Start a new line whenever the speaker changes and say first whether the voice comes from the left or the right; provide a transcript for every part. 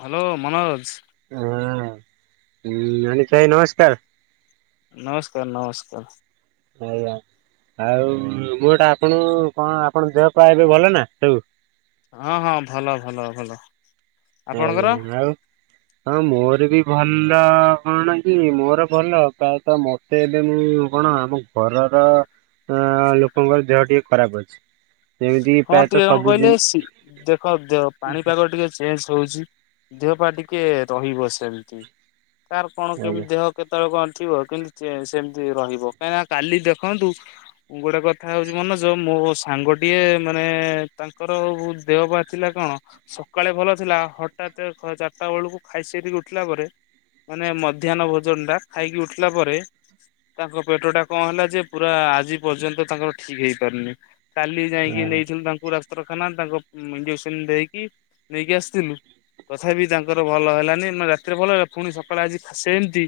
left: Hello Manoj.
right: ହୁଁ। ହଁ ଗଣେଶ ଭାଇ ନମସ୍କାର।
left: ନମସ୍କାର ନମସ୍କାର।
right: ଆଜ୍ଞା। ଆଉ ମୁଁ ଏଟା ଆପଣ କଣ ଆପଣ ଦେହ ପାଇଁ ଏବେ ଭଲ ନା ସବୁ?
left: ହଁ ହଁ ଭଲ ଭଲ ଭଲ।
right: ଆଉ
left: ଆପଣଙ୍କର?
right: ଜଣେ ଆଉ ହଁ ମୋର ବି ଭଲ କଣ କି ମୋର ଭଲ, ପ୍ରାୟତଃ ମତେ ଏବେ ମୁଁ କଣ କଣ ଆମ ଘରର ଅଁ ଲୋକଙ୍କର ଦେହ ଟିକେ ଖରାପ ଅଛି। ଯେମିତି
left: ହଁ
right: ପ୍ରାୟତଃ
left: ଟିକେ କଣ କହିଲେ,
right: ସବୁଦିନ
left: ଦେଖ ଦେହ ପାଣିପାଗ ଟିକେ ଚେଞ୍ଜ ହଉଛି ଦେହ ପା ଟିକେ ରହିବ ସେମତି। ତାର କଣ କେମତି ଦେହ କେତବେଳେ କଣ ଥିବ କିନ୍ତୁ ସେମତି ରହିବ କାହିଁନା କାଲି ଦେଖନ୍ତୁ, ଗୋଟେ କଥା ହଉଛି ମନୋଜ ମୋ ମୋ ସାଙ୍ଗଟା ଗୋଟିଏ ମାନେ ତାଙ୍କର ଦେହ ହବାର ଥିଲା କଣ ସକାଳେ ଭଲ ଥିଲା ହଠାତ୍ ଚାରିଟା ବେଳକୁ ଖାଇସାରିକି ଉଠିଲା ପରେ ମାନେ ମଧ୍ୟାହ୍ନ ଭୋଜନଟା ଖାଇକି ଉଠିଲା ପରେ ତାଙ୍କ ପେଟଟା କଣ ହେଲା ଯେ ପୁରା ଆଜି ପର୍ଯ୍ୟନ୍ତ ତାଙ୍କର ଠିକ ହେଇପାରୁନି। କାଲି ଯାଇଁକି
right: ଆଜ୍ଞା।
left: ନେଇଥିଲୁ ତାଙ୍କୁ ଡାକ୍ତରଖାନା ତାଙ୍କ ଇଞ୍ଜେକ୍ସନି ଦେଇକି ନେଇକି ଆସିଥିଲୁ ତଥାପି ତାଙ୍କର ଭଲ ହେଲାନି ମାନେ ରାତିରେ ଭଲ ହେଲା ଫୁଣି ସକାଳେ ଆଜି ଖା ସେମତି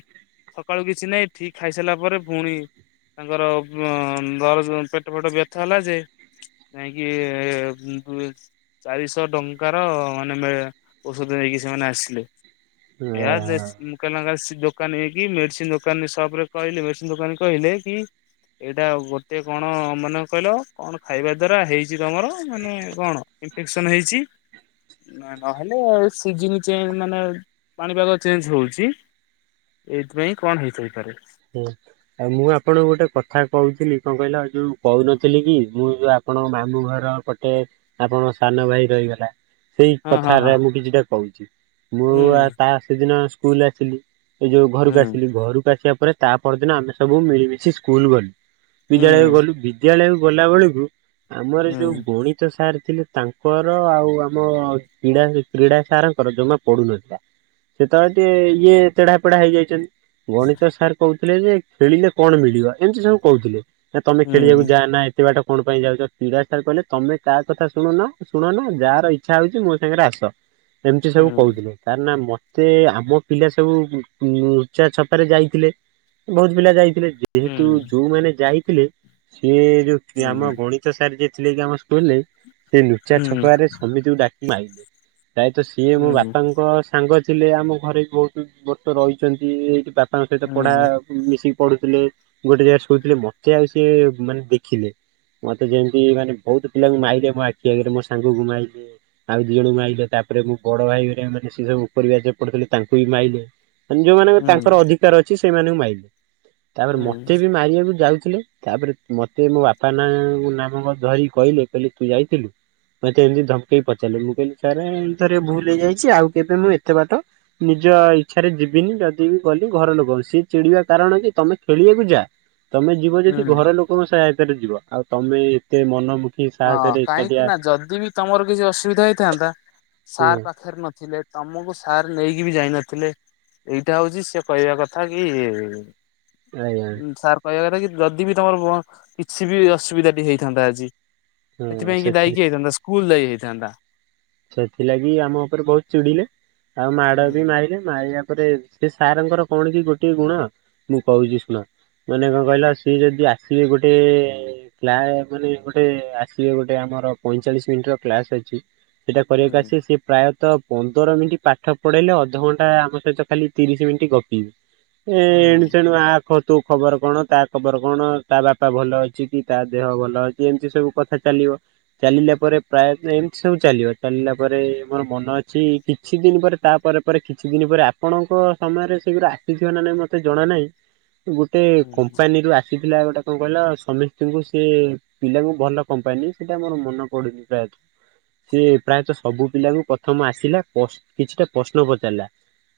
left: ସକାଳୁ କିଛି ନାହିଁ, ଠିକ ଖାଇସାରିଲା ପରେ ପୁଣି ତାଙ୍କର ଦରଜ ପେଟ ଫେଟ ବ୍ୟଥା ହେଲା ଯେ ଯାଇଁକି ଉମ୍ ଚାରିଶହ ଟଙ୍କାର ମାନେ ମିଳେ ଔଷଧ ହେଇକି ସେମାନେ ଆସିଲେ, ଏୟା ମୁଁ [unintelligible] ଦୋକାନ ହେଇକି ମେଡିସିନ୍ ଦୋକାନୀ ସପରେ କହିଲେ ମେଡିସିନ ଦୋକାନୀ କହିଲେ କି ଏଇଟା ଗୋଟେ କଣ ମନେ କହିଲ କଣ ଖାଇବା ଦ୍ଵାରା ହେଇଛି ତମର ମାନେ କଣ ଇନଫେକ୍ସନ ହେଇଛି ନହେଲେ ସିଜିନ ଚେଞ୍ଜ ମାନେ ପାଣିପାଗ ଚେଞ୍ଜ ହଉଛି। ଏଇଥିପାଇଁ କଣ ହେଇଥାଇପାରେ।
right: ହୁଁ ଆଉ ମୁଁ ଆପଣ ଗୋଟେ କଥା କହୁଥିଲି କଣ କହିଲ, ଯୋଉ କହୁନଥିଲି କି ମୁଁ ଯୋଉ ଆପ ଆପଣଙ୍କ ମାମୁଁଘର ପଟେ ଆପଣ ସାନ ଭାଇ ରହିଗଲା। ସେଇ
left: ହଁ ହଁ
right: କଥାରେ ମୁଁ କିଛିଟା କହୁଛି, ମୁଁ
left: ହଁ
right: ଆ ତା ସେଦିନ ସ୍କୁଲ ଆସିଲି ଏ ଯୋଉ
left: ହୁଁ
right: ଘରକୁ ଆସିଲି, ଘରକୁ ଆସିବା ପରେ ତା ପରଦିନ ଆମେ ସବୁ ମିଳିମିଶି ସ୍କୁଲ ଗଲୁ। ବିଦ୍ୟାଳୟକୁ
left: ହୁଁ
right: ଗଲୁ, ବିଦ୍ୟାଳୟକୁ ଗଲାବେଳକୁ ଆମର
left: ହୁଁ
right: ଯୋଉ ଗଣିତ ସାର ଥିଲେ ତାଙ୍କର ଆଉ ଆମ କ୍ରୀଡ଼ା କ୍ରୀଡ଼ା ସାରଙ୍କର ଜମା ପଡୁନଥିଲା। ଯେତବେଳେ ଟିକେ ଇଏ ତେଢା ପେଢା ହେଇଯାଇଛନ୍ତି। ଗଣିତ ସାର୍ କହୁଥିଲେ ଯେ, ଖେଳିଲେ କଣ ମିଳିବ? ଏମତି ସବୁ କହୁଥିଲେ। ନାଁ ତମେ ଖେଳିବାକୁ
left: ହୁଁ
right: ଯାଆନା ଏତେ ବାଟ କଣ ପାଇଁ ଯାଉଛ? କ୍ରୀଡ଼ା ସାର୍ କହିଲେ ତମେ ତା କଥା ଶୁଣୁନା ଶୁଣନା, ଯାହାର ଇଚ୍ଛା ହଉଛି ମୋ ସାଙ୍ଗେରେ ଆସ। ଏମତି ସବୁ
left: ହୁଁ
right: କହୁଥିଲେ। ତାର ନା ମ ମତେ ଆମ ପିଲା ସବୁ ଉ ନୁଚା ଛପାରେ ଯାଇଥିଲେ, ବହୁତ ପିଲା ଯାଇ ଥିଲେ, ଯେହେତୁ
left: ହୁଁ
right: ଯୋଉମାନେ ଯାଇଥିଲେ, ସିଏ ଯୋଉ
left: ହୁଁ
right: ଆମ
left: ହୁଁ
right: ଗଣିତ ସାର ଯିଏ ଥିଲେ କି ଆମ ସ୍କୁଲରେ ସିଏ ଲୁଚା
left: ହୁଁ
right: ଛପାରେ ସମିତିଙ୍କୁ ଡାକି ମାଇଲେ। ପ୍ରାୟତଃ ସିଏ ମୋ
left: ହୁଁ
right: ବାପାଙ୍କ ସାଙ୍ଗ ଥିଲେ ଆମ ଘରେ ବି ବହୁତ ବର୍ଷ ରହିଛନ୍ତି ଏଇଠି ବାପା
left: ହୁଁ
right: ପଢା ମିଶିକି ପଢୁଥିଲେ ଗୋଟେ ଜାଗାରେ ଶୋଇଥିଲେ ମତେ ଆଉ ସିଏ ମାନେ ଦେଖିଲେ। ମତେ ଯେମିତି ମାନେ ବହୁତ ପିଲାଙ୍କୁ ମାଇଲେ ମୋ ଆଖି ଆଗରେ ମୋ ସାଙ୍ଗକୁ ମାଇଲେ। ଆଉ ଦି ଜଣଙ୍କୁ ମାଇଲେ ତାପରେ ମୁଁ ବଡ଼ ଭାଇରେ ହେରିକାଙ୍କୁ ମାରିଲେ ସିଏ ଉପର ବାଚ୍ ପଢ଼ୁଥିଲେ ତାଙ୍କୁ ବି ମାଇଲେ। ମାନେ ଯୋଉମାନଙ୍କର
left: ହୁଁ
right: ତାଙ୍କର ଅଧିକାର ଅଛି ସେମାନଙ୍କୁ ମାଇଲେ ତାପରେ
left: ହୁଁ
right: ମତେ ବି ମାରିବାକୁ ଯାଉ ଥିଲେ ତାପରେ ମତେ ମୋ ବାପା ନା ନାମକ ଧରିକି କହିଲେ କହିଲେ ତୁ ଯାଇଥିଲୁ? ମତେ ଏମିତି ଧମକେଇ ପଚାରିଲେ ମୁଁ କହିଲି ସାରେ ଏଇ ଥରେ ଭୁଲ ହେଇଯାଇଛି ଆଉ କେବେ ମୁଁ ଏତେ ବାଟ ନିଜ ଇଚ୍ଛାରେ ଯିବିନି ଯଦି ବି ଗଲି ଘର ଲୋକଙ୍କ ଇଚ୍ଛା ସିଏ ଚିଡ଼ିବା କାରଣ କି ତମେ ଖେଳିବାକୁ ଯା ତମେ ଯିବ ଯଦି
left: ହୁଁ
right: ଘର ଲୋକଙ୍କ ସହାୟ ସେରେ ଯିବ ଆଉ ତମେ ଏତେ ମନ ଦୁ
left: ହଁ କାହିଁକି ନା ଯଦି ବି ତମର କିଛି ଅସୁବିଧା ହେଇଥାନ୍ତା
right: ହଁ
left: ସାର୍ ପାଖରେ ନଥିଲେ। ତମକୁ ସାର୍ ନେଇକି ବି ଯାଇନଥିଲେ ଏଇଟା ହଉଛି ସେ କହିବା କଥା କି
right: ଆଜ୍ଞା
left: ସାର୍ କହିବା କଥା କି ଯଦି ବି ତମର କିଛି ବି ଅସୁବିଧା ଟି ହେଇଥାନ୍ତା ଆଜି
right: ହଁ
left: ସେଥିପାଇଁ କି
right: ସେଥି
left: ଦାୟୀ କିଏ ହେଇଥାନ୍ତା ସ୍କୁଲ ଦାୟୀ ହେଇଥାନ୍ତା।
right: ସେଥିଲାଗି ଆମ ଉପରେ ବହୁତ ଚିଡ଼ିଲେ ଆଉ ମାଡ଼ ବି
left: ମୁଁ
right: ମାଇଲେ ମାଇଲା ପରେ ସେ ସାର ଙ୍କର କଣ କି ଗୋଟଏ ଗୁଣ ମୁଁ କହୁଛି ଶୁଣ ମାନେ କଣ କହିଲ ସିଏ ଯଦି ଆସିବେ ଗୋଟେ [unintelligible] ମାନେ ଗୋଟେ ଆସିବେ ଗୋଟେ ଆମର ପଇଁଚାଳିଶି ମିନିଟର କ୍ଲାସ ଅଛି ସେଟା କରିବାକୁ ଆସିଲେ ସେ ପ୍ରାୟ ତ ପନ୍ଦର ମିନିଟ୍ ପାଠ ପଢ଼େଇଲେ ଅଧଘଣ୍ଟା ଆମ ସହିତ ଖାଲି ତିରିଶ ମିଣ୍ଟି ଗପିବେ। ଏ ଏଣୁ ସେଣୁ ଆ କ ତୋ ଖବର କଣ ତା ଖବର କଣ ତା ବାପା ଭଲ ଅଛି କି ତା ଦେହ ଭଲ ଅଛି ଏମିତି ସବୁ କଥା ଚାଲିବ ଚାଲିଲା ପରେ ପ୍ରାୟ ଏମିତି ସବୁ ଚାଲିବ। ଚାଲିଲା ପରେ ମୋର ମନ ଅଛି କିଛି ଦିନ ପରେ ତାପରେ ପରେ କିଛି ଦିନ ପରେ ଆପଣଙ୍କ ସମୟରେ ସେ ଗୁରା ଆସିଥିବ ନା ନାଇଁ ମତେ ଜଣା ନାହିଁ ଗୋଟେ କମ୍ପାନୀରୁ ଆସି ପିଲା ଗୋଟେ କଣ କହିଲ ସମସ୍ତଙ୍କୁ ସେ ପିଲାଙ୍କୁ ଭଲ କମ୍ପାନୀ ସେଇଟା ମୋର ମନେ ପଡୁନି ପ୍ରାୟତଃ ସେ ପ୍ରାୟତଃ ସବୁ ପିଲାଙ୍କୁ ପ୍ରଥମ ଆସିଲା ପସ୍ କିଛିଟା ପ୍ରଶ୍ନ ପଚାରିଲା।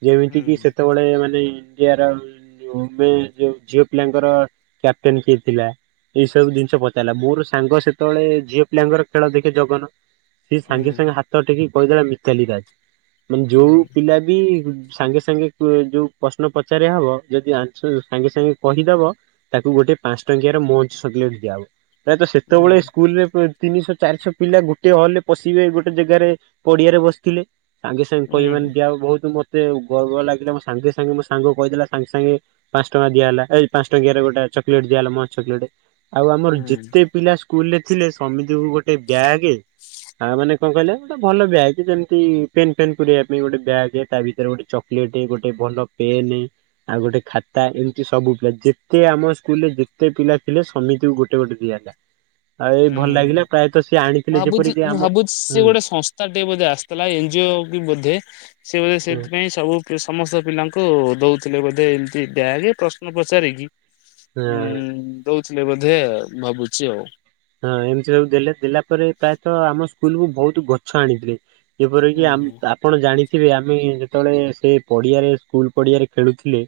right: ଯେମିତି କି ସେତେବେଳେ ମାନେ ଚିଆର ଏବେ ଯୋଉ ଝିଅ ପିଲାଙ୍କର କ୍ୟାପଟେନ୍ କିଏ ଥିଲା? ଏଇ ସବୁ ଜିନିଷ ପଚାରିଲା ମୋର ସାଙ୍ଗ ସେତେବେଳେ ଝିଅ ପିଲାଙ୍କର ଖେଳ ଦେଖେ ଜଗନ। ସିଏ ସାଙ୍ଗେ ସାଙ୍ଗେ ହାତ ଟେକି କହିଦେଲା ମିତାଲି ରାଜ୍ ମାନେ ଯୋଉ ପିଲା ବି ସାଙ୍ଗେ ସାଙ୍ଗେ ଯୋଉ ପ୍ରଶ୍ନ ପଚାରିଆ ହବ ଯଦି ଆନସର ସାଙ୍ଗେ ସାଙ୍ଗେ କହିଦବ ତାକୁ ଗୋଟେ ସେ ପାଞ୍ଚ ଟଙ୍କିଆ ର ମୋଞ୍ଚ ଚକୋଲେଟ୍ ଦିଆ ହେବ। ପ୍ରାୟତଃ ସେତେବେଳେ ସ୍କୁଲରେ ତିନିଶହ ଚାରିଶହ ପିଲା ଗୋଟେ ହଲ ରେ ପଶିବେ ଗୋଟେ ଜାଗାରେ ପଡ଼ିଆରେ ବସିଥିଲେ ସାଙ୍ଗେ ସାଙ୍ଗେ କହିବେ ମାନେ କି ଆଉ ବହୁତ ମୋ ଏତେ ଗର୍ବ ଲାଗିଲା ମୋ ସାଙ୍ଗେ ସାଙ୍ଗେ ମୋ ସାଙ୍ଗ କହିଦେଲା ସାଙ୍ଗେ ସାଙ୍ଗେ ପାଞ୍ଚ ଟଙ୍କା ଦିଆ ହେଲା ଏଇ ପାଞ୍ଚ ଟଙ୍କିଆରେ ଗୋଟେ ଚକଲେଟ ଦିଆଗଲା ମଞ୍ଚ ଚକଲେଟ। ଆଉ ଆମର ଯେତେ ପିଲା ସ୍କୁଲ ରେ ଥିଲେ ସମିତିକୁ ଗୋଟେ ବ୍ୟାଗେ ଆଉ ମାନେ କଣ କହିଲେ ଗୋଟେ ଭଲ ବ୍ୟାଗ୍ ଯେମିତି ପେନ୍ ଫେନ୍ ପୁରେଇବା ପାଇଁ ଗୋଟେ ବ୍ୟାଗେ ତା ଭିତରେ ଗୋଟେ ଚକଲେଟ ଏ ଗୋଟେ ଭଲ ପେନ୍ ଆଉ ଗୋଟେ ଖାତା ଏମିତି ସବୁ ଯେତେ ଆମ ସ୍କୁଲରେ ଯେତେ ପିଲା ଥିଲେ ସମିତିକୁ ଗୋଟେ ଗୋଟେ ଦିଆ ହେଲା ଆଉ ଏଇ ଭଲ ଲାଗିଲା ପ୍ରାୟତଃ ସିଏ ଆଣିଥିଲେ
left: ଭାବୁଛି
right: ଯେପରିକି
left: ମୁଁ
right: ଆମ
left: ଭାବୁଛି ସେ
right: ହୁଁ
left: ଗୋଟେ ସଂସ୍ଥା ଟିକେ ବୋଧେ ଆସିଥିଲା ଏନଜିଓ ବି ବୋଧେ। ସେ ବୋଧେ
right: ହୁଁ
left: ସେଥିପାଇଁ ସବୁ ସମସ୍ତ ପିଲାଙ୍କୁ ଦଉଥିଲେ ବୋଧେ ଏମତି ବ୍ୟାଗେ ପ୍ରଶ୍ନ ପଚାରିକି
right: ହଁ।
left: ହୁଁ ଦୋଉ ଥିଲେ ବୋଧେ ଆଉ ଭାବୁଛି ଆଉ।
right: ହଁ ଏମିତି ସବୁ ଦେଲେ ଦେଲା ପରେ ପ୍ରାୟତଃ ଆମ ସ୍କୁଲକୁୁ ବହୁତ ଗଛ ଆଣିଥିଲେ। ଯେପରିକି
left: ହୁଁ
right: ଆମ୍
left: ହୁଁ।
right: ଆପଣ ଜାଣି ଥିବେ ଆମେ ଯେତେବେଳେ ସେ ପଡ଼ିଆରେ ସ୍କୁଲ ପଡ଼ିଆରେ ଖେଳୁଥିଲେ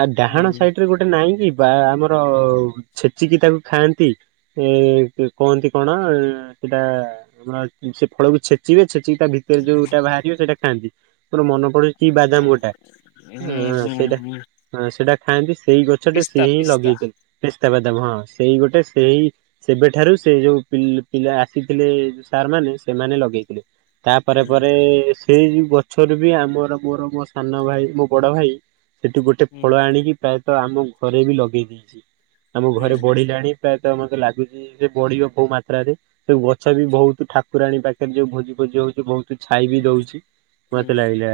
right: ଆ ଡାହାଣ ସାଇଟ୍ ରେ ଗୋଟେ ନାହିଁ କି? ବା ଆମର ଛେଚିକି ତାକୁ ଖାଆନ୍ତି ଏ କୁହନ୍ତି କଣ ସେଟା କଣ ସେ ଫଳକୁ ଛେଚିବେ ଛେ ଚିକି ତା ଭିତରେ ଯୋଉଟା ବାହାରିବ ସେଇଟା ଖାଆନ୍ତି ମୋର ମନ ପୁଣି କି ବାଦାମ୍ ଗୋଟା ସେଇଟା ସେଟା ଖାଆନ୍ତି ସେଇ ଗଛଟେ ସି
left: ପିସ୍ତା
right: ହିଁ
left: ପିସ୍ତା
right: ଲଗେଇଥିଲେ ପିସ୍ତାବାଦାମ ହଁ ସେଇ ଗୋଟେ ସେ ହିଁ ସେବେଠାରୁ ସେ ଯୋଉ ପିଲା- ପିଲା ଆସିଥିଲେ ସାର୍ ମାନେ ସେମାନେ ଲଗେଇଥିଲେ। ତାପରେ ପରେ ସେଇ ଯ ଗଛରୁ ବି ଆମର ମୋର ମୋ ସାନ ଭାଇ ମୋ ବଡ ଭାଇ ସେଠୁ ଗୋଟେ ଫଳ ଆଣିକି ପ୍ରାୟତଃ ଆମ ଘରେ ବି ଲଗେଇ ଦେଇଛି ଆମ ଘରେ ବଢିଲାଣି ପ୍ରାୟ ତ ମୋତେ ଲାଗିଚି ସେ ବଢିବ କୋଉ ମାତ୍ରାରେ ସେ ଗଛ ବି ବହୁତ ଠାକୁରାଣୀ ପାଖରେ ଯୋଉ ଭୋଜି ଫୋଜି ହଉଛି ବହୁତ ତୁ ଛାଇ ବିି ଦଉଛି ମତେ ଲାଗିଲା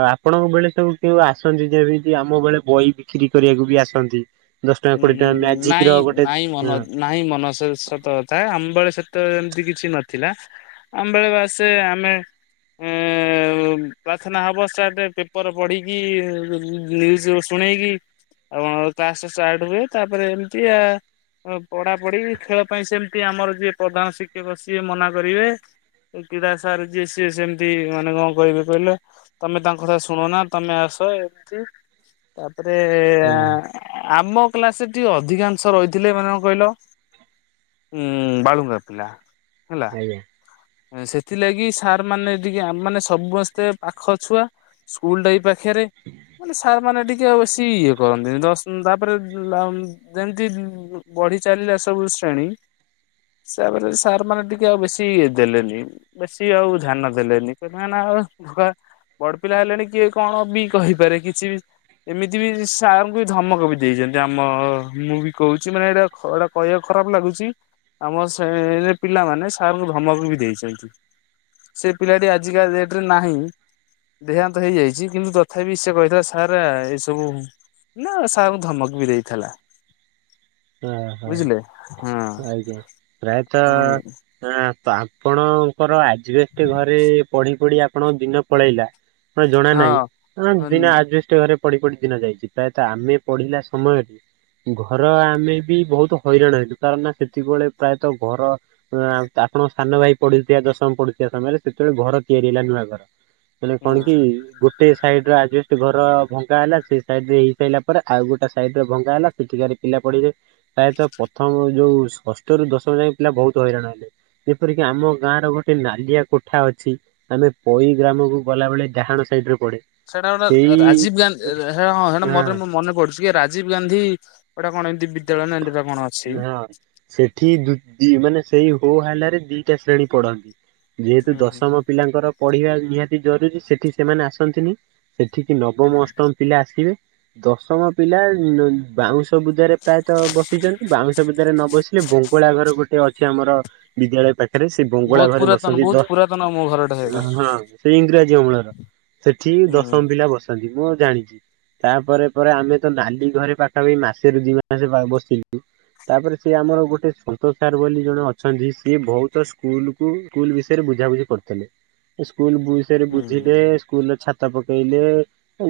right: ଆ ଆପଣଙ୍କ ବେଳେ ସବୁ କେଉଁ ଆସନ୍ତି ଯେମିତି ଆମ ବେଳେ ବହି ବିକ୍ରି କରିବାକୁ ବି ଆସନ୍ତି। ଦଶ ଟଙ୍କା
left: ଉଁ
right: କୋଡିଏ ଟଙ୍କା ମ୍ୟାଜିକ
left: ନାଇଁ
right: ର ଗୋଟେ
left: ନାଇଁ
right: ହଁ
left: ମନ ନାଇଁ ମନ ସେ ତତ ଥାଏ ଆମ୍ବେଳେ ସେତ ଏମିତି କିଛି ନଥିଲା ଆମବେଳେ ବାସେ ଆମେ ଏ ପ୍ରାର୍ଥନା ହେବ ସାର୍ଟ ପେପର ପଢିକି ନ୍ୟୁଜ ଶୁଣେଇକି ଆ କ୍ଲାସ ଷ୍ଟାର୍ଟ ହୁଏ ତାପରେ ଏମିତି ଆ ପଢାପଢି ଖେଳ ପାଇଁ ସେମିତି ଆମର ଯିଏ ପ୍ରଧାନ ଶିକ୍ଷକ ସିଏ ମନା କରିବେ। କ୍ରୀଡ଼ା ସାର ଯିଏ ସିଏ ସେମିତି ମାନେ କଣ କହିବେ କହିଲ ତମେ ତାଙ୍କ କଥା ଶୁଣ ନା ତମେ ଆ ସ ଏତି ତାପରେ
right: ହଁ
left: ଆମ କ୍ଲାସରେ ଟିକେ ଅଧିକାଂଶ ରହିଥିଲେ ମାନେ କଣ କହିଲ ଉଁ ବାଳୁଙ୍ଗା ପିଲା। ହେଲା
right: ହେଇ।
left: ସେଥିଲାଗି ସାର୍ ମାନେ ଟିକେ ଆମାନେ ସମସ୍ତେ ପାଖ ଛୁଆ ସ୍କୁଲ ଟାଇ ପାଖେ ରେ ମାନେ ସାର ମନେଟିକେ ଆଉ ବେଶି ଇଏ କରନ୍ତିନି ଦଶ ତାପରେ ଆଓ ଯେମିତି ପଢିଚାଲିଲେ ସବୁ ଶ୍ରେଣୀ ତାପରେ ସାର୍ ମାନେ ଟିକେ ଆଉ ବେଶୀ ଦେଲେନି ବେଶୀ ଆଉ ଧ୍ୟାନ ଦେଲେନି କ ନା ନା ହେ ବଡ ପିଲା ହେଲେଣି କିଏ କଣ ବି କହିପାରେ କିଛି ବି ଏମିତି ବି ସାରଙ୍କୁ ବି ଧମକ ବି ଦେଇଛନ୍ତି ଆମ ମୁଁ ବି କହୁଛି ମାନେ ଏଇଟା ଏଇଟା କହିବାକୁ ଖରାପ ଲାଗୁଛି ଆମ ସେ ପିଲାମାନେ ସାରଙ୍କୁ ଧମକ ବି ଦେଇଛନ୍ତି। ସେ ପିଲାଟି ଆଜିକା ଡେଟ ରେ ନାହିଁ। ଦେହାନ୍ତ ହେଇଯାଇଛି କିନ୍ତୁ ତଥାପି ସେ କହିଥିଲା ସାର୍ ଏସବୁ ନା ସାରଙ୍କୁ ଧମକ ବି ଦେଇଥିଲା।
right: ହ
left: ବୁଝିଲେ ହଁ
right: ହୋ ଆଜ୍ଞା ପ୍ରାୟତଃ ଅଁ ତ ଆପଣଙ୍କର ଆଜବେଷ୍ଟ ଘରେ ପଢି ପଢି ଆପଣଙ୍କ ଦିନ ପଳେଇଲା। ଜଣା
left: ହଁ
right: ନାହିଁ
left: ହଁ
right: ଦିନ ଆଜିବେଷ୍ଟ ଘରେ ପଡି ପଡି ଦିନ ଯାଇଛି ପ୍ରାୟତଃ ଆମେ ପଢିଲା ସମୟଟି ଘର ଆଁ ମେ ବି ବହୁତ ହଇରାଣ ହେଲୁ କାରଣ ନା ସେତିକବେଳେ ପ୍ରାୟତଃ ଘର ଆପଣଙ୍କ ସାନ ଭାଇ ପଡି ତୁତୀୟା ଦଶମ ପଡୁଥିବା ସମୟରେ ସେତେବେଳେ ଘର ତିଆରି ହେଲା ନୂଆ ଘର। ହେଲେ
left: ହଁ
right: କଣ କି ଗୋଟେ ସାଇଡ ର ଆ ଯେଷ୍ଟ ଘର ଭଙ୍ଗା ହେଲା ସେ ସାଇଡ ରେ ହେଇସାରିଲା ପରେ ଆଉ ଗୋଟେ ସାଇଡରେ ଭଙ୍ଗା ହେଲା ସେଠିକାରେ ପିଲା ପଡ଼ିବେ ପ୍ରାୟତଃ ପ୍ରଥମ ଯୋଉ ଷଷ୍ଠରୁ ଦଶମ ଯାଏ ପିଲା ବହୁତ ହଇରାଣ ହେଲେ ଯେପରିକି ଆମ ଗାଁ ହାର ଗୋଟେ ନାଲିଆ କୋଠା ଅଛି ଆମେ ପଇ ଗ୍ରାମକୁ ଗଲା ବେଳେ ଡାହାଣ ସାଇଡ ରେ ପଡେ
left: ସେଟା ଗୋଟେ
right: ସେଇ
left: ରାଜୀବ ଗାନ୍ଧି ରେ ହଁ ହେଟା ମୋର ମନେ ପଡୁଛି ରାଜୀବ ଗାନ୍ଧୀ ଗୋଟା କଣ ଏମିତି ବି
right: ହଁ ସେଠି ଦୁ ଦି ମାନେ ସେଇ ହୋ ହାଲାରେ ଦିଟା ଶ୍ରେଣୀ ପଢନ୍ତି ଯେହେତୁ
left: ହୁଁ ହୁଁ ହୁଁ
right: ଦଶମ ପିଲାଙ୍କର ପଢିବା ନିହାତି ଜରୁରୀ ସେଠି ସେମାନେ ଆସନ୍ତିନି ସେଠିକି ନବମ
left: ହୁଁ।
right: ଅଷ୍ଟମ ପିଲା ଆସିବେ ଦଶମ ପିଲା ବାଉଁଶ ବୁଦାରେ ପ୍ରାୟ ତ ବସିଛନ୍ତି ବାଉଁଶ ଭିତରେ ନ ବସିଲେ ବଙ୍ଗଳା ଘର ଗୋଟେ ଅଛି ଆମର ବିଦ୍ୟାଳୟ ପା ରେ ସେ ବଙ୍ଗଳା
left: ବହୁତ
right: ଘରେ
left: ପୁରାତନ
right: ବସନ୍ତି
left: ବହୁତ
right: ଦ
left: ପୁରାତନ ମୋ ଘରଟା ସେଇଟା।
right: ହଁ ସେଇ ଇଂରାଜୀ ଅମ୍ଳର ସେଠି
left: ହୁଁ
right: ଦଶମ ପିଲା ବସନ୍ତି ମୁଁ ଆଉ ଜାଣି ତାପରେ ପରେ ଆମେ ତ ନାଲି ଘରେ ପାଖାପାଖି ମାସେ ରୁ ଦି ମାସ ବସିଲୁ। ତାପରେ ସିଏ ଆମର ଗୋଟେ ସନ୍ତୋଷ ସାର୍ ବୋଲି ଜଣେ ଅଛନ୍ତି ସିଏ ବହୁତ ସ୍କୁଲକୁ ସ୍କୁଲ ବିଷୟରେ ବୁ ବୁଝାବୁଝି କରୁଥିଲି। ସେ ସ୍କୁଲ ବୁ ବିଷୟରେ
left: ହୁଁ
right: ବୁଝିବେ ସ୍କୁଲର ଛା ତ ପକେଇଲେ।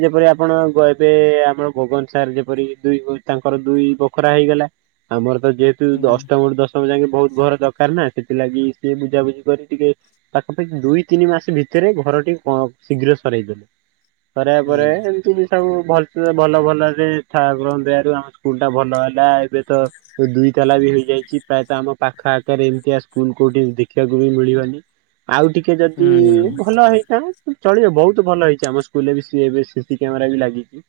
right: ଯେପରି ଆପଣ କହିବେ ଆମର ଗଗନ ସାର୍ ଯେପରି ଦୁଇ [unintelligible] ତାଙ୍କର ଦୁଇ ବଖରା ହେଇଗଲା। ଆମର ତ ଯେହେତୁ ଦ
left: ହୁଁ।
right: ଅଷ୍ଟମରୁ ଦଶ ମ ଯାକେ ବହୁତ ଘର ଦରକାର ନା ସେଥିଲାଗି ସିଏ ବୁଝାବୁଝି କରି ଟିକେ ପାଖାପଖି ଦୁଇ ତିନି ମାସ ଭି ତେରେ ଘରଟିକୁ କଁ ଶୀଘ୍ର ସରେଇଦେଲେ। ସରେୟା
left: ହୁଁ
right: ପରେ ଏମିତି ବି ସବୁ ଭଲ ଭଲ ଭଲରେ ଠାକୁରଙ୍କ ଦୟାରୁ ଆମ ସୁ ସ୍କୁଲଟା ଭଲ ହେଲା। ଏବେ ତ ଦୁଇ ତାଲା ବି ହେଇଯାଇଛି। ପ୍ରାୟତଃ ଆମ ପାଖ ଆଖରେ ଏମିତିଆ ସ୍କୁଲ କୋଉଠି ଦେଖିବାକୁ ବି ମିଳିବନି। ଆଉ ଟିକେ ଯଦି
left: ହୁଁ।
right: ଭଲ ହେଇଥା ଚଳିବ ବହୁତ ଭଲ ହେଇଛି। ଆମ ସ୍କୁଲରେ ବି ସି ଏବେ ସିସିି କ୍ୟାମେରା ବି ଲାଗିଛି।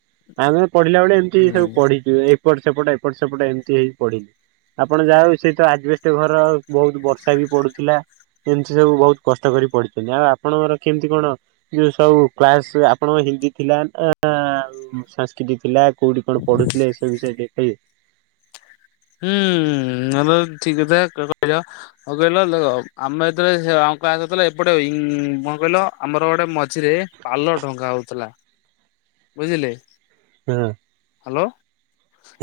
right: ଆମେ ପଢିଲା ବେଳେ ଏମିତି ସବୁ
left: ହୁଁ
right: ପଢିଛୁ। ଏ ପଟ ସେପଟ ଏପଟ ସେପଟ ଏମିତି ହେଇ ପଢିଲି। ଆପଣ ଯାହା ହଉ ସେ ତ ଆଜବେଷ୍ଟ ଘର ଆଉ ବହୁତ ବର୍ଷା ବି ପଡୁଥିଲା ଏମିତି ସବୁ ବହୁତ କଷ୍ଟ କରି ପଢିଛନ୍ତି। ଆଉ ଆପଣଙ୍କର କେମିତି କଣ ଯୋଉ ସବୁ କ୍ଲାସ ଆପଣଙ୍କ ହିନ୍ ଦୀ ଥିଲା ନା ଆଉ ସାଂସ୍କ୍ରିଟ୍ ଥିଲା କୋଉଠି କଣ ପଢୁଥିଲେ ସେ [unintelligible]
left: ହୁଁ ଏବେ ଠିକ କଥା କହିଲ [unintelligible] କଣ କହିଲ ଦେଖ ଆମେ ଯେତେବେଳେ [unintelligible] ଏପଟେ ଇଂ କଣ କହିଲ ଆମର ଗୋଟେ ମଝିରେ ପାଲ ଟଙ୍ଗା ହଉଥିଲା। ବୁଝିଲେ?
right: ହଁ।
left: ହାଲୋ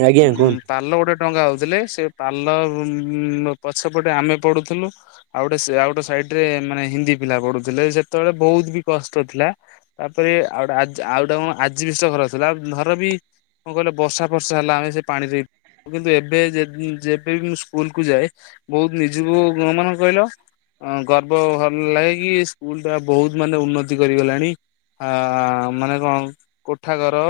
right: ଆଜ୍ଞା
left: ଉଁ
right: କୁହନ୍ତୁ।
left: ପାଲ ଗୋଟେ ଟଙ୍ଗା ହଉଥିଲେ। ସେ ପାଲ ଉଁ ପଛ ପଟେ ଆମେ ପଢୁଥିଲୁ। ଆଉ ଗୋଟେ ସେ ଆଉ ଗୋଟେ ସାଇ ସେଥିରେ ମାନେ ହିନ୍ଦୀ ପିଲା ପଢୁଥିଲେ ସେତେବେଳେ ବହୁତ ବି କଷ୍ଟ ଥିଲା। ତା ପରେ ଆଉ ଗୋଟେ ଆଜ୍ ଆ ଆଉ ଗୋଟା କଣ ଆଜିବେଷ୍ଟ ଘର ଥିଲା। ଘର ବି କଣ କହିଲ ବର୍ଷା ଫର୍ଷା ହେଲା ଆମେ ସେ ପାଣିରେ କିନ୍ତୁ ଏବେ ଯେ-ଯେବେ ବି ମୁଁ ସ୍କୁଲକୁ ଯାଏ ବହୁତ ନିଜୁକୁ [unintelligible] ମାନେ କହିଲ ଅଁ ଗର୍ବ ଭଲ ଲାଗେ କି ସ୍କୁଲଟା ବହୁତ ମାନେ ଉନ୍ନତି କରିଗଲାଣି। ଆଁ ମାନେ କଣ କୋଠାଘର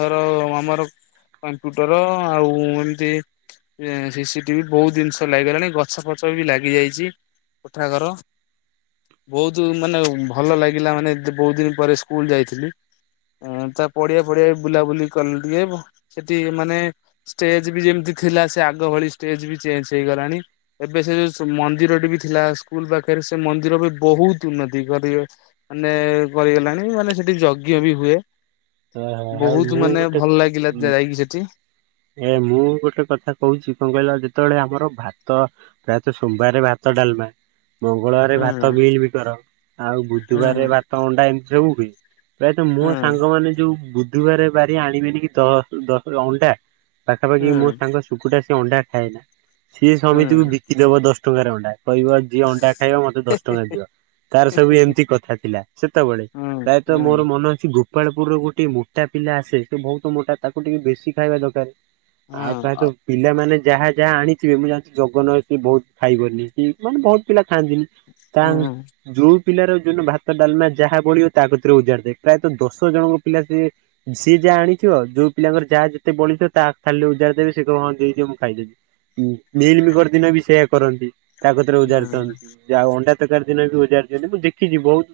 left: ଧର ଆମର କାମ୍ପ୍ୟୁଟର ଆଉ ଉଁ ଏମ୍ ତି ଏଁ ସିସିଟିଭି ବହୁତ ଜିନିଷ ଲାଗିଗଲାଣି। ଗଛ ଫଛ ବି ଲାଗି ଯାଇଛି। କୋଠାଘର ବହୁତ ମାନେ ଭଲ ଲାଗିଲା ମାନେ ଯେ ବହୁତ ଦିନ ପରେ ସ୍କୁଲ ଯାଇଥିଲି। ଉଁ ତା ପଡିଆ ଫଡିଆ ବି ବୁଲାବୁଲି କଲି ଟିକେ ଭ ସେଠି ମାନେ ଷ୍ଟେ ଯିବି ଯେମିତି ଥିଲା ସେ ଆଗ ଭଳି ଷ୍ଟେଜ ବି ଚେଞ୍ଜ ହେଇଗଲାଣି। ଏବେ ସେ ଯୋଉ ମନ୍ଦିରଟେ ବି ଥିଲା ସ୍କୁଲ ପାଖେରେ ସେ ମନ୍ଦିର ବି ବହୁତ ଉନ୍ନତି କରି ମାନେ କରିଗଲାଣି। ମାନେ ସେଠି ଯଗ୍ ଜ୍ଞ ବି ହୁଏ।
right: ଅ ଆଉ
left: ବହୁତ
right: ମୁଁ
left: ମାନେ
right: ଗୋଟେ
left: ଭଲ ଲାଗିଲା
right: ଉଁ
left: ଯାଇକି ସେଠି।
right: ଏ ମୁଁ ଗୋଟେ କଥା କହୁଛି କଣ କହିଲ ଯେତେବେଳେ ଆମର ଭାତ ପ୍ରାୟତଃ ସୋମବାରେ ଭାତ ଡାଲମା ମଙ୍ଗଳବାରେ
left: ହୁଁ
right: ଭାତ ମିଲମିକର। ଆଉ
left: ହୁଁ
right: ବୁଧୁବାରେ ଭାତ ଅଣ୍ଡା ଏମିତି ସବୁ ହୁଏ। ପ୍ରାୟତଃ
left: ହୁଁ
right: ମୋ ସାଙ୍ଗମାନେ ଯୋଉ ବୁଧୁବାରେ ବାରି ଆଣିବେନି କି ଦ-ଦ ଅଣ୍ଡା ପାଖାପାଖି
left: ହୁଁ
right: ମୋ ସାଙ୍ଗ ଶୁକୁଟା ସିଏ ଅଣ୍ଡା ଖାଏନା। ସିଏ
left: ହୁଁ
right: ସମେତିକୁ ବିକି ଦେବ ଦଶ ଟଙ୍କାରେ ଅଣ୍ଡା। କହିବ ଯିଏ ଅଣ୍ଡା ଖାଇବ ମତେ ଦଶ ଟଙ୍କା ଦିଅ। ତାର ସବୁ ଏମିତି କଥା ଥିଲା ସେତେବେଳେ। ପ୍ରାୟତଃ
left: ହୁଁ
right: ମୋର ମନେ ଅଛି ଗୁପ୍ ଗୋପାଳପୁରରୁ ଗୋଟିଏ ମୋଟା ପିଲା ଆସେ। ସେ ବହୁତ ମୋଟା। ତାକୁ ଟିକେ ବେଶୀ ଖାଇବା ଦରକାରେ।
left: ହୁଁ
right: ଆଉ ପ୍ରାୟତ ପିଲାମାନେ ଯାହା ଯାହା ଆଣି ଥିବେ ମୁଁ ଜାଣିଛି ଜଗନ ଏଠି ବହୁତ ଖାଇବନି କି ମାନେ ବହୁତ ପିଲା ଖାଆନ୍ତିନି ତା
left: ହଁ
right: ଯୋଉ ପିଲାର ଯୋଉ ଦିନ ଭାତ, ଡାଲମା ଯାହା ବଳିବ ତା କତିରେ ଓଜାଡି ଦେ। ପ୍ରାୟତଃ ଦଶ ଜଣଙ୍କ ପିଲା ସିଏ ସିଏ ଯାହା ଆଣିଥିବ ଯୋଉ ପିଲାଙ୍କର ଯାହା ଯେତେ ବଳିଥିବ ତା ଥାଲିରେ ଓଜାଡି ଦେବେ ସେ କହିବ ହଁ ଦେଇ ଦିଅ ମୁଁ ଖାଇ ଦେବି। ଉଁ ମିଲମିକର ଦିନ ବି ସେୟା କରନ୍ତି। ତା କତିରେ ଓଜାଡି
left: ହୁଁ।
right: ଦିଅନ୍ତି। ଆଉ ଅଣ୍ଡା ତରକାରୀ ଦିନ ବି ଓଜାଡି ଦିଅନ୍ତି। ମୁଁ ଦେଖିଛି ବହୁତ